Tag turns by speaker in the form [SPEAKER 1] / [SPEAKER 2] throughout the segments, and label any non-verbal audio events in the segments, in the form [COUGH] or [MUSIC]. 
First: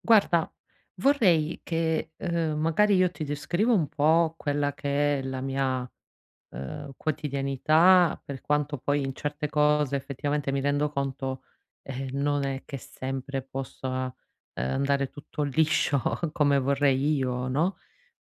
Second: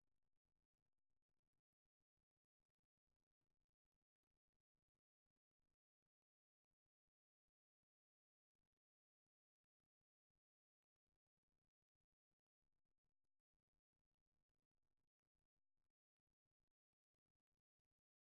[SPEAKER 1] Guarda, vorrei che, magari io ti descrivo un po' quella che è la mia, quotidianità. Per quanto poi in certe cose effettivamente mi rendo conto, non è che sempre possa, andare tutto liscio [LAUGHS] come vorrei io, no,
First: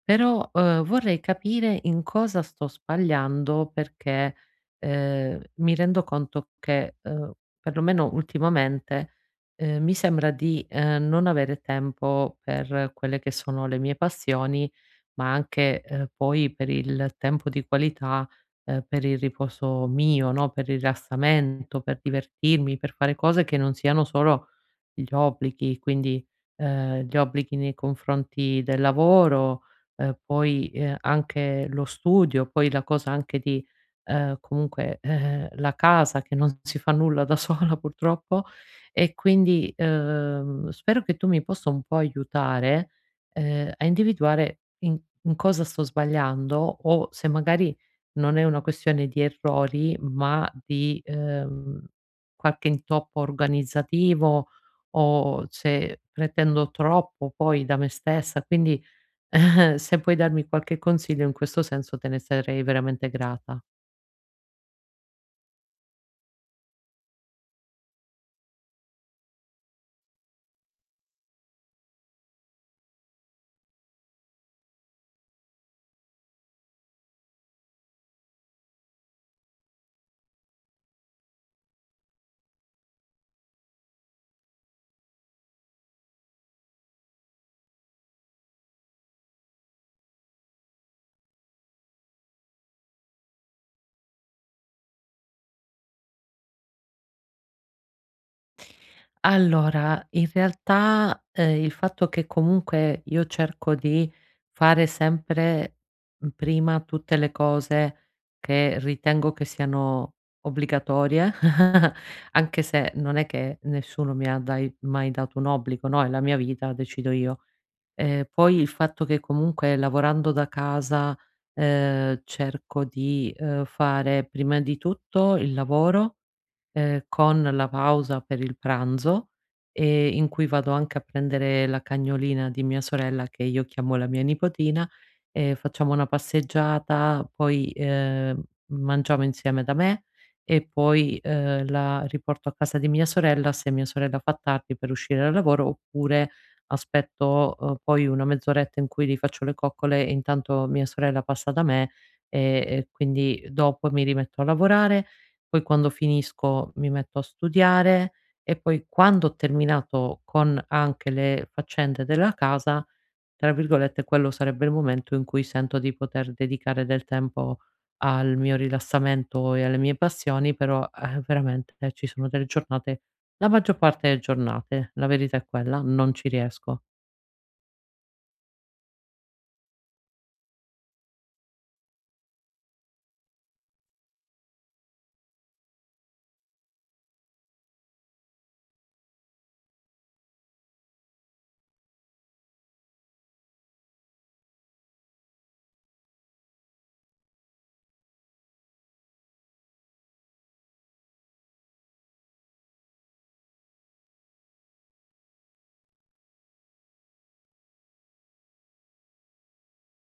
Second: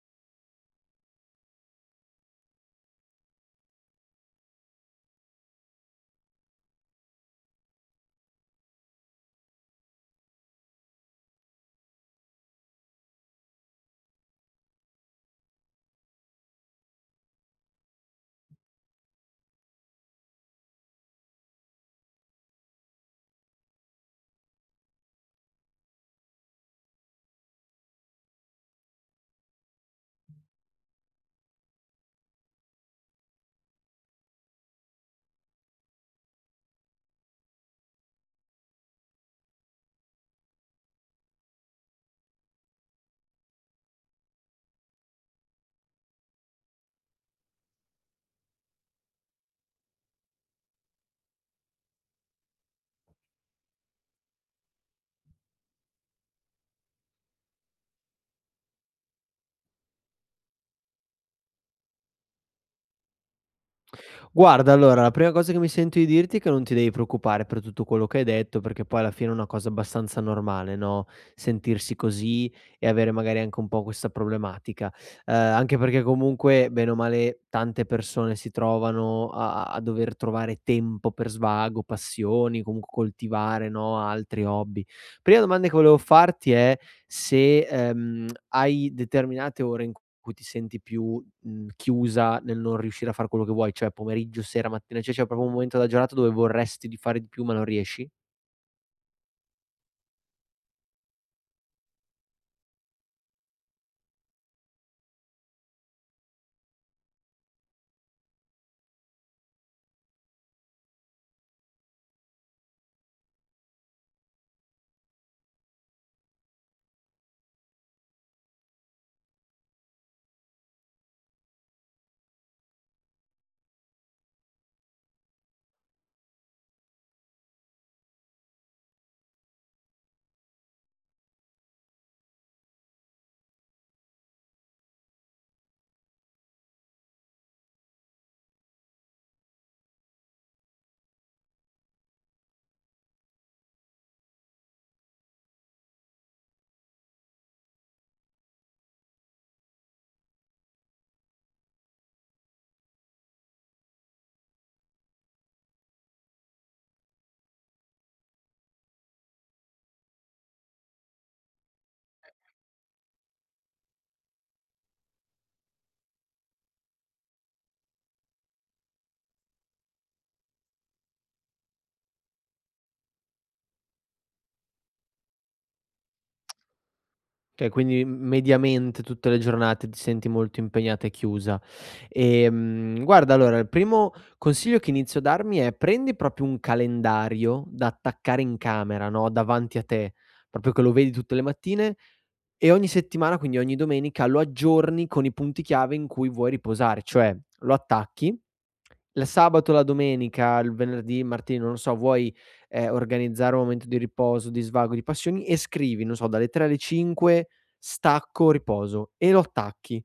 [SPEAKER 1] però, vorrei capire in cosa sto sbagliando perché, mi rendo conto che, perlomeno ultimamente, mi sembra di, non avere tempo per quelle che sono le mie passioni, ma anche, poi per il tempo di qualità, per il riposo mio, no, per il rilassamento, per divertirmi, per fare cose che non siano solo gli obblighi. Quindi, gli obblighi nei confronti del lavoro, poi, anche lo studio, poi la cosa anche di, comunque, la casa che non si fa nulla da [LAUGHS] sola purtroppo. E quindi, spero che tu mi possa un po' aiutare, a individuare in cosa sto sbagliando, o se magari non è una questione di errori, ma di, qualche intoppo organizzativo, o se pretendo troppo poi da me stessa. Quindi [LAUGHS] se puoi darmi qualche consiglio in questo senso te ne sarei veramente grata.
[SPEAKER 2] Guarda, allora, la prima cosa che mi sento di dirti è che non ti devi preoccupare per tutto quello che hai detto, perché poi alla fine è una cosa abbastanza normale, no, sentirsi così e avere magari anche un po' questa problematica. Anche perché comunque, bene o male, tante persone si trovano a dover trovare tempo per svago, passioni, comunque coltivare, no, altri hobby. Prima domanda che volevo farti è se, hai determinate ore in cui ti senti più chiusa nel non riuscire a far quello che vuoi, cioè pomeriggio, sera, mattina, cioè c'è proprio un momento della giornata dove vorresti di fare di più ma non riesci?
[SPEAKER 1] Allora, in realtà, il fatto che comunque io cerco di fare sempre, mhmm, prima tutte le cose che ritengo che siano obbligatorie, [LAUGHS] anche se non è che nessuno mi ha dai mai dato un obbligo, no, è la mia vita, decido io. Poi il fatto che comunque lavorando da casa, cerco di, fare prima di tutto il lavoro, con la pausa per il pranzo, in cui vado anche a prendere la cagnolina di mia sorella, che io chiamo la mia nipotina, e facciamo una passeggiata. Poi, mangiamo insieme da me e poi, la riporto a casa di mia sorella, se mia sorella fa tardi per uscire dal lavoro, oppure aspetto, poi una mezz'oretta in cui gli faccio le coccole e intanto mia sorella passa da me, e quindi dopo mi rimetto a lavorare, poi quando finisco mi metto a studiare, e poi quando ho terminato con anche le faccende della casa, tra virgolette, quello sarebbe il momento in cui sento di poter dedicare del tempo al mio rilassamento e alle mie passioni. Però, veramente ci sono delle giornate, la maggior parte delle giornate, la verità è quella, non ci riesco.
[SPEAKER 2] Okay, quindi mediamente tutte le giornate ti senti molto impegnata e chiusa. Guarda allora il primo consiglio che inizio a darmi è: prendi proprio un calendario da attaccare in camera, no, davanti a te, proprio che lo vedi tutte le mattine e ogni settimana, quindi ogni domenica, lo aggiorni con i punti chiave in cui vuoi riposare, cioè lo attacchi il sabato, la domenica, il venerdì, il martedì, non lo so, vuoi, organizzare un momento di riposo, di svago, di passioni e scrivi, non so, dalle 3 alle 5 stacco, riposo e lo attacchi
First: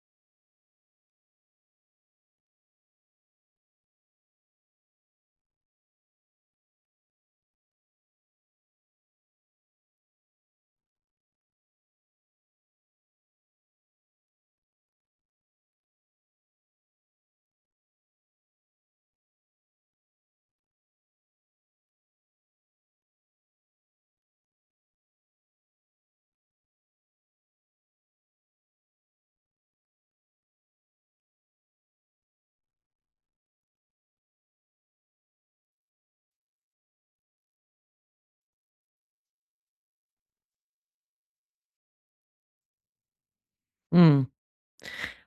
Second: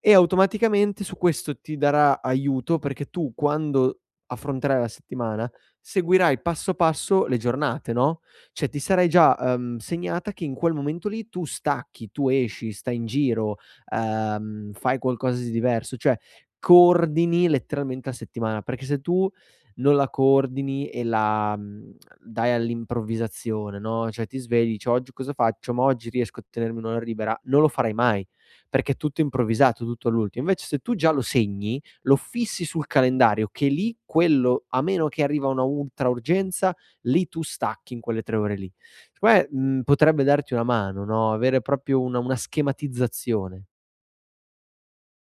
[SPEAKER 2] e automaticamente su questo ti darà aiuto perché tu quando affronterai la settimana seguirai passo passo le giornate, no, cioè ti sarai già, segnata che in quel momento lì tu stacchi, tu esci, stai in giro, fai qualcosa di diverso, cioè coordini letteralmente la settimana, perché se tu non la coordini e la, dai all'improvvisazione, no, cioè ti svegli, dici: "Oggi cosa faccio? Ma oggi riesco a tenermi un'ora libera?" Non lo farai mai perché è tutto improvvisato, tutto all'ultimo. Invece se tu già lo segni, lo fissi sul calendario che lì quello a meno che arriva una ultra urgenza, lì tu stacchi in quelle 3 ore lì. Secondo me, potrebbe darti una mano, no, avere proprio una schematizzazione.
[SPEAKER 1] Mh.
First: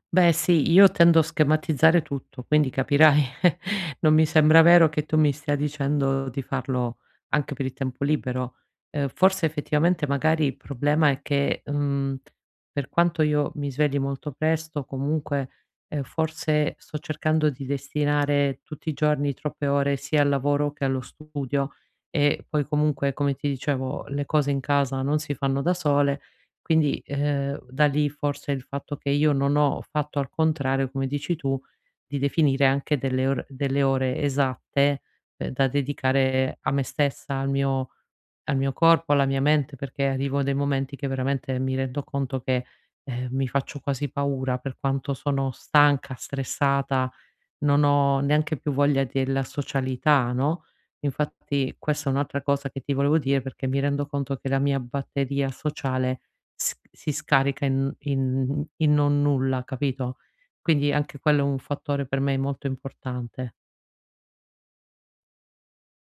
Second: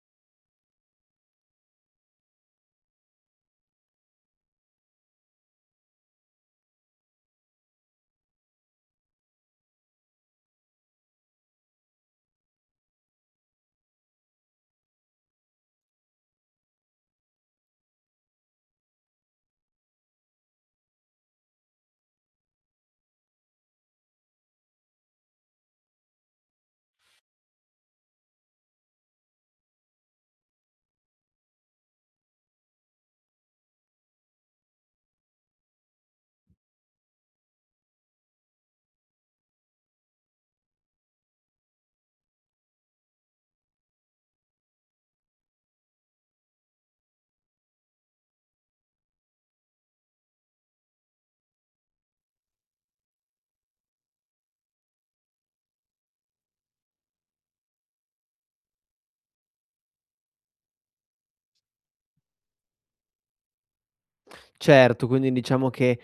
[SPEAKER 1] Beh sì, io tendo a schematizzare tutto, quindi capirai [LAUGHS] non mi sembra vero che tu mi stia dicendo di farlo anche per il tempo libero. Forse effettivamente magari il problema è che, mhmm, per quanto io mi svegli molto presto, comunque, forse sto cercando di destinare tutti i giorni troppe ore sia al lavoro che allo studio, e poi comunque, come ti dicevo, le cose in casa non si fanno da sole. Quindi, da lì forse il fatto che io non ho fatto al contrario, come dici tu, di definire anche delle or delle ore esatte, da dedicare a me stessa, al mio corpo, alla mia mente, perché arrivo a dei momenti che veramente mi rendo conto che, mi faccio quasi paura per quanto sono stanca, stressata, non ho neanche più voglia della socialità, no. Infatti questa è un'altra cosa che ti volevo dire, perché mi rendo conto che la mia batteria sociale s si scarica in in non nulla, capito, quindi anche quello è un fattore per me molto importante.
[SPEAKER 2] Certo, quindi diciamo che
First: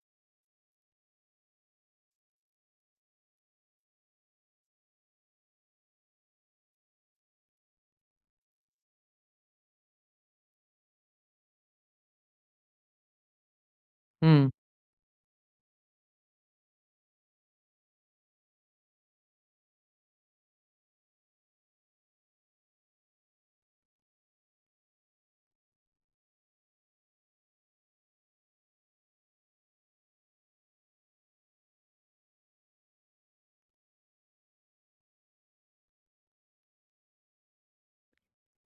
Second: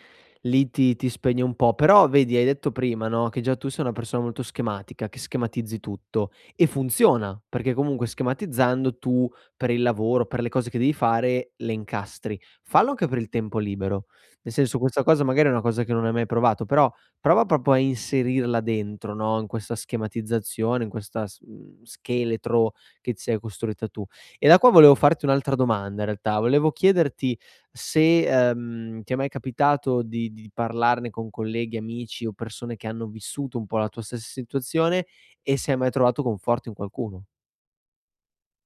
[SPEAKER 2] lì ti spegni un po', però vedi hai detto prima, no, che già tu sei una persona molto schematica, che schematizzi tutto e funziona, perché comunque schematizzando tu per il lavoro, per le cose che devi fare, le incastri. Fallo anche per il tempo libero.
[SPEAKER 1] Mh,
[SPEAKER 2] Nel senso questa cosa magari è una cosa che non hai mai provato, però prova proprio a inserirla dentro, no, in questa schematizzazione, in questa scheletro che ti sei costruita tu. E da qua volevo farti un'altra domanda in realtà, volevo chiederti se, ti è mai capitato di parlarne con colleghi, amici o persone che hanno vissuto un po' la tua stessa situazione e se hai mai trovato conforto in qualcuno.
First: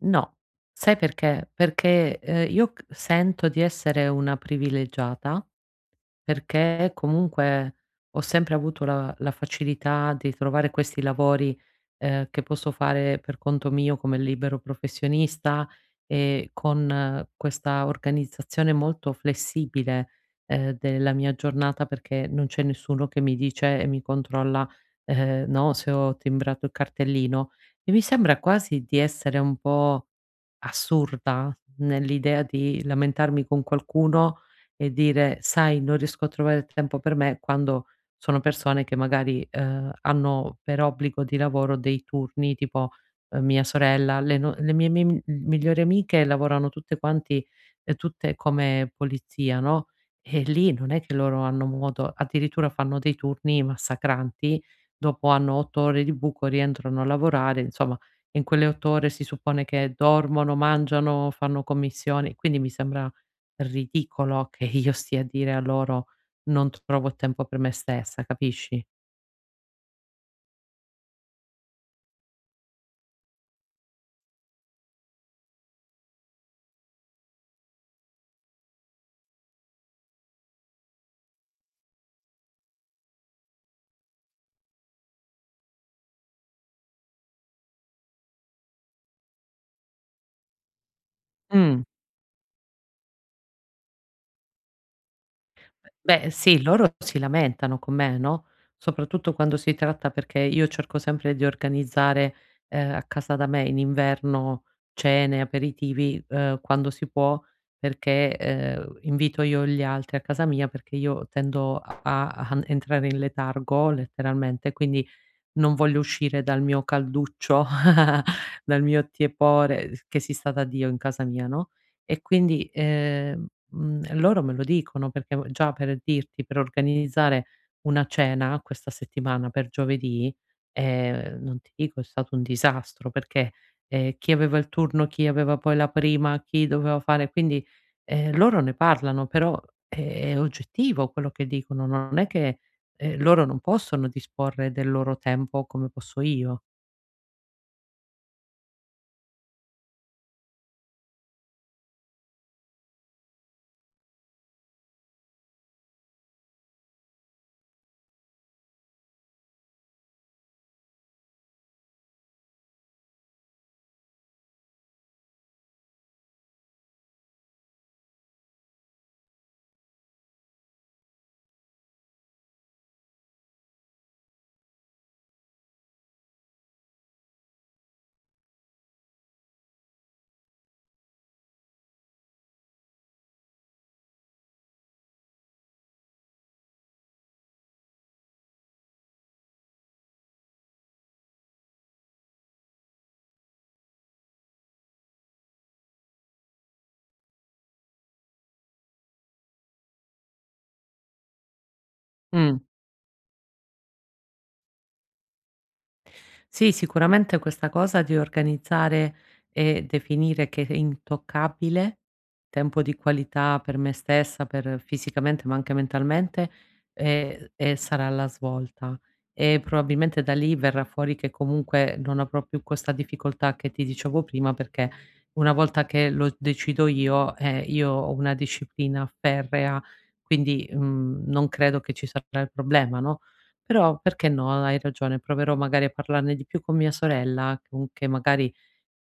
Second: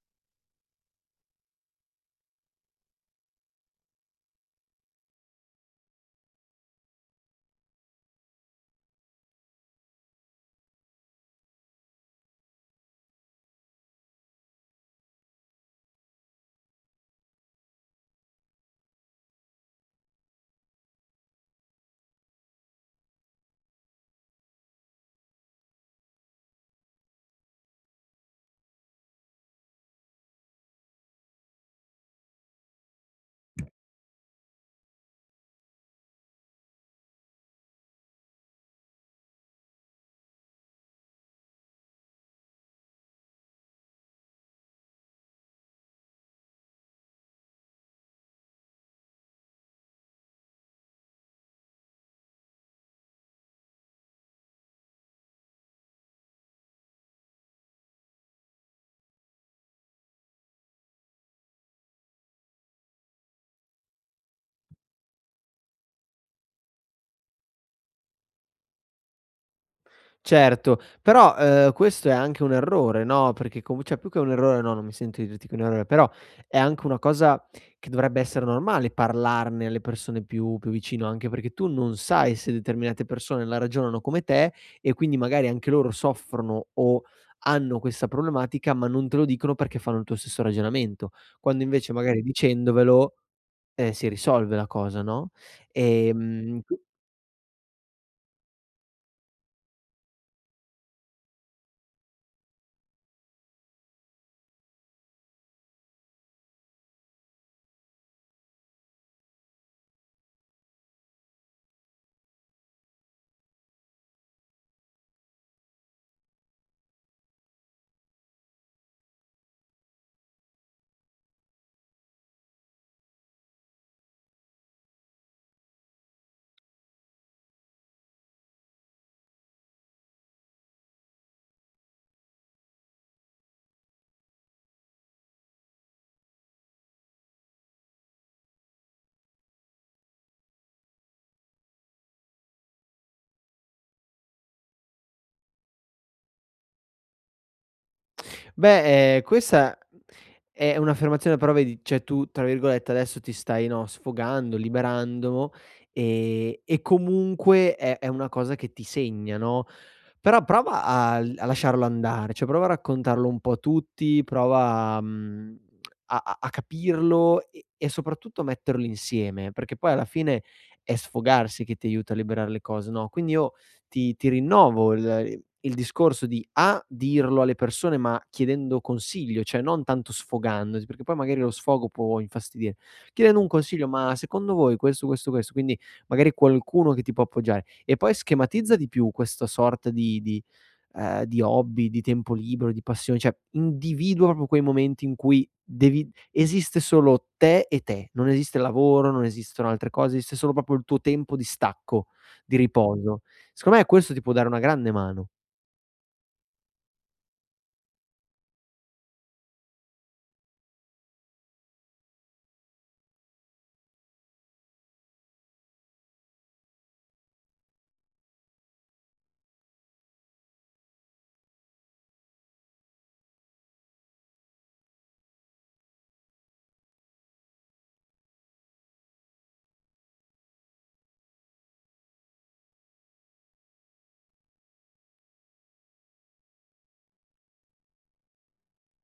[SPEAKER 1] no. Sai perché? Perché, io c sento di essere una privilegiata. Perché comunque ho sempre avuto la la facilità di trovare questi lavori, che posso fare per conto mio come libero professionista e con questa organizzazione molto flessibile, della mia giornata, perché non c'è nessuno che mi dice e mi controlla, no, se ho timbrato il cartellino. E mi sembra quasi di essere un po' assurda, nell'idea di lamentarmi con qualcuno e dire: "Sai, non riesco a trovare tempo per me", quando sono persone che magari, hanno per obbligo di lavoro dei turni, tipo, mia sorella, le no le mie mi migliori amiche lavorano tutte quanti tutte come polizia, no, e lì non è che loro hanno modo, addirittura fanno dei turni massacranti, dopo hanno 8 ore di buco, rientrano a lavorare, insomma in quelle 8 ore si suppone che dormono, mangiano, fanno commissioni, quindi mi sembra ridicolo [LAUGHS] che io stia a dire a loro: "Non trovo tempo per me stessa", capisci?
[SPEAKER 2] Certo, però, questo è anche un errore, no, perché comu cioè più che un errore no, non mi sento di dirti che è un errore, però è anche una cosa che dovrebbe essere normale parlarne alle persone più vicino, anche perché tu non sai se determinate persone la ragionano come te e quindi magari anche loro soffrono o hanno questa problematica, ma non te lo dicono perché fanno il tuo stesso ragionamento. Quando
[SPEAKER 1] Mh.
[SPEAKER 2] invece magari dicendovelo, si risolve la cosa, no,
[SPEAKER 1] Beh,
[SPEAKER 2] ehm
[SPEAKER 1] sì, loro si lamentano con me, no, soprattutto quando si tratta, perché io cerco sempre di organizzare, a casa da me in inverno, cene, aperitivi, quando si può, perché, invito io gli altri a casa mia perché io tendo a entrare in letargo letteralmente, quindi non voglio uscire dal mio calduccio, [LAUGHS] dal mio tiepore s che si sta da Dio in casa mia, no, e quindi, mhmm, loro me lo dicono perché v già per dirti, per organizzare una cena questa settimana per giovedì, non ti dico è stato un disastro perché, chi aveva il turno, chi aveva poi la prima, chi doveva fare, quindi, loro ne parlano, però è oggettivo quello che dicono, non è che loro non possono disporre del loro tempo come posso io.
[SPEAKER 2] Beh, questa è un'affermazione però vedi, cioè tu tra virgolette adesso ti stai, no, "sfogando", liberando, e comunque è una cosa che ti segna, no, però prova a lasciarlo andare, cioè prova a raccontarlo un po' a tutti, prova, a capirlo e soprattutto a metterlo insieme, perché poi alla fine è sfogarsi che ti aiuta a liberare le cose, no, quindi io ti rinnovo il discorso di A: dirlo alle persone, ma chiedendo consiglio, cioè non tanto sfogandoti, perché poi magari lo sfogo può infastidire. Chiedendo un consiglio: "Ma secondo voi questo, questo, questo", quindi magari qualcuno che ti può appoggiare. E poi schematizza di più questa sorta di di hobby, di tempo libero, di passione, cioè individua proprio quei momenti in cui devi esiste solo te e te, non esiste lavoro, non esistono altre cose, esiste solo proprio il tuo tempo di stacco, di
[SPEAKER 1] Mh.
[SPEAKER 2] riposo. Secondo me questo ti può dare una grande mano.
[SPEAKER 1] Sì, sicuramente questa cosa di organizzare e definire che è intoccabile, tempo di qualità per me stessa, per fisicamente ma anche mentalmente, e sarà la svolta. E probabilmente da lì verrà fuori che comunque non avrò più questa difficoltà che ti dicevo prima, perché una volta che lo decido io ho una disciplina ferrea, quindi, mhmm, non credo che ci sarà il problema, no? Però perché no, hai ragione, proverò magari a parlarne di più con mia sorella, con che magari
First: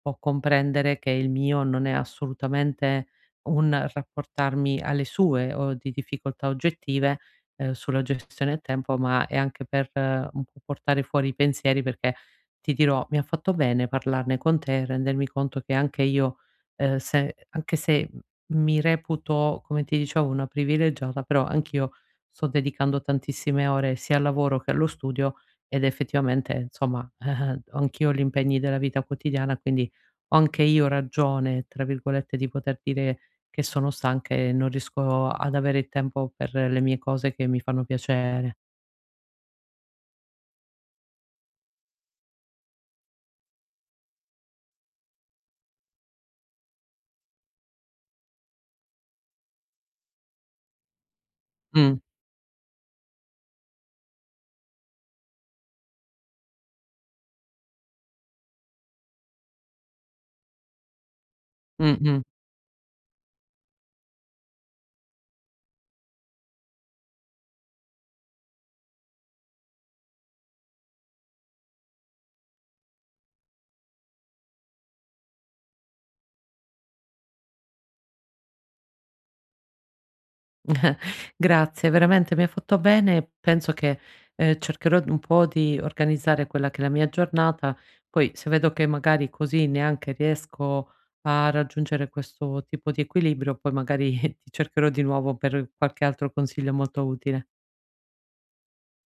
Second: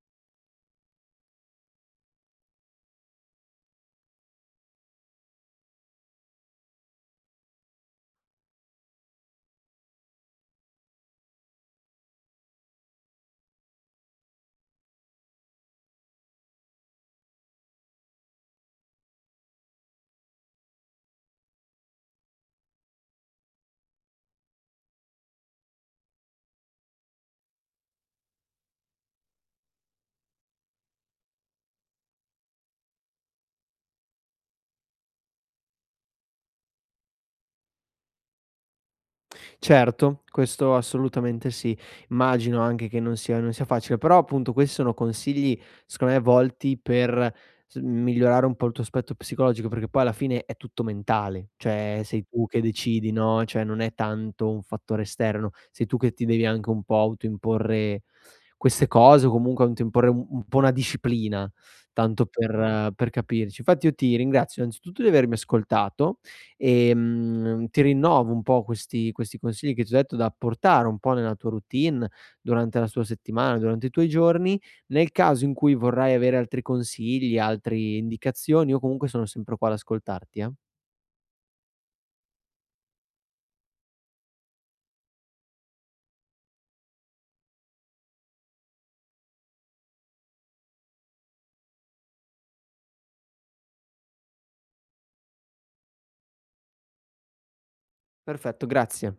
[SPEAKER 1] può comprendere che il mio non è assolutamente un rapportarmi alle sue o di difficoltà oggettive, sulla gestione del tempo, ma è anche per un po' portare fuori i pensieri, perché ti dirò, mi ha fatto bene parlarne con te e rendermi conto che anche io, se anche se mi reputo, come ti dicevo, una privilegiata, però anch'io sto dedicando tantissime ore sia al lavoro che allo studio, ed effettivamente, insomma, [LAUGHS] ho anch'io ho gli impegni della vita quotidiana, quindi ho anche io ragione, tra virgolette, di poter dire che sono stanca e non riesco ad avere il tempo per le mie cose che mi fanno piacere.
[SPEAKER 2] Certo, questo assolutamente sì. Immagino anche che non sia facile, però appunto questi sono consigli secondo me volti per s migliorare un po' il tuo aspetto psicologico, perché poi alla fine è tutto mentale,
[SPEAKER 1] Mh,
[SPEAKER 2] cioè sei tu che decidi, no, cioè non è tanto un fattore esterno, sei tu che ti devi anche un po' autoimporre queste cose o comunque autoimporre un po' una disciplina,
[SPEAKER 1] mh, mh.
[SPEAKER 2] tanto per capirci. Infatti io ti ringrazio innanzitutto di avermi ascoltato. Ti rinnovo un po' questi consigli che ti ho detto da portare un po' nella tua routine, durante la tua settimana, durante i tuoi giorni. Nel caso in cui vorrai avere altri consigli, altre indicazioni, io comunque sono sempre qua ad ascoltarti, eh.
[SPEAKER 1] [LAUGHS] Grazie, veramente mi hai fatto bene. Penso che, cercherò d un po' di organizzare quella che è la mia giornata, poi se vedo che magari così neanche riesco a raggiungere questo tipo di equilibrio, poi magari [LAUGHS] ti cercherò di nuovo per qualche altro consiglio molto utile.
[SPEAKER 2] Perfetto, grazie.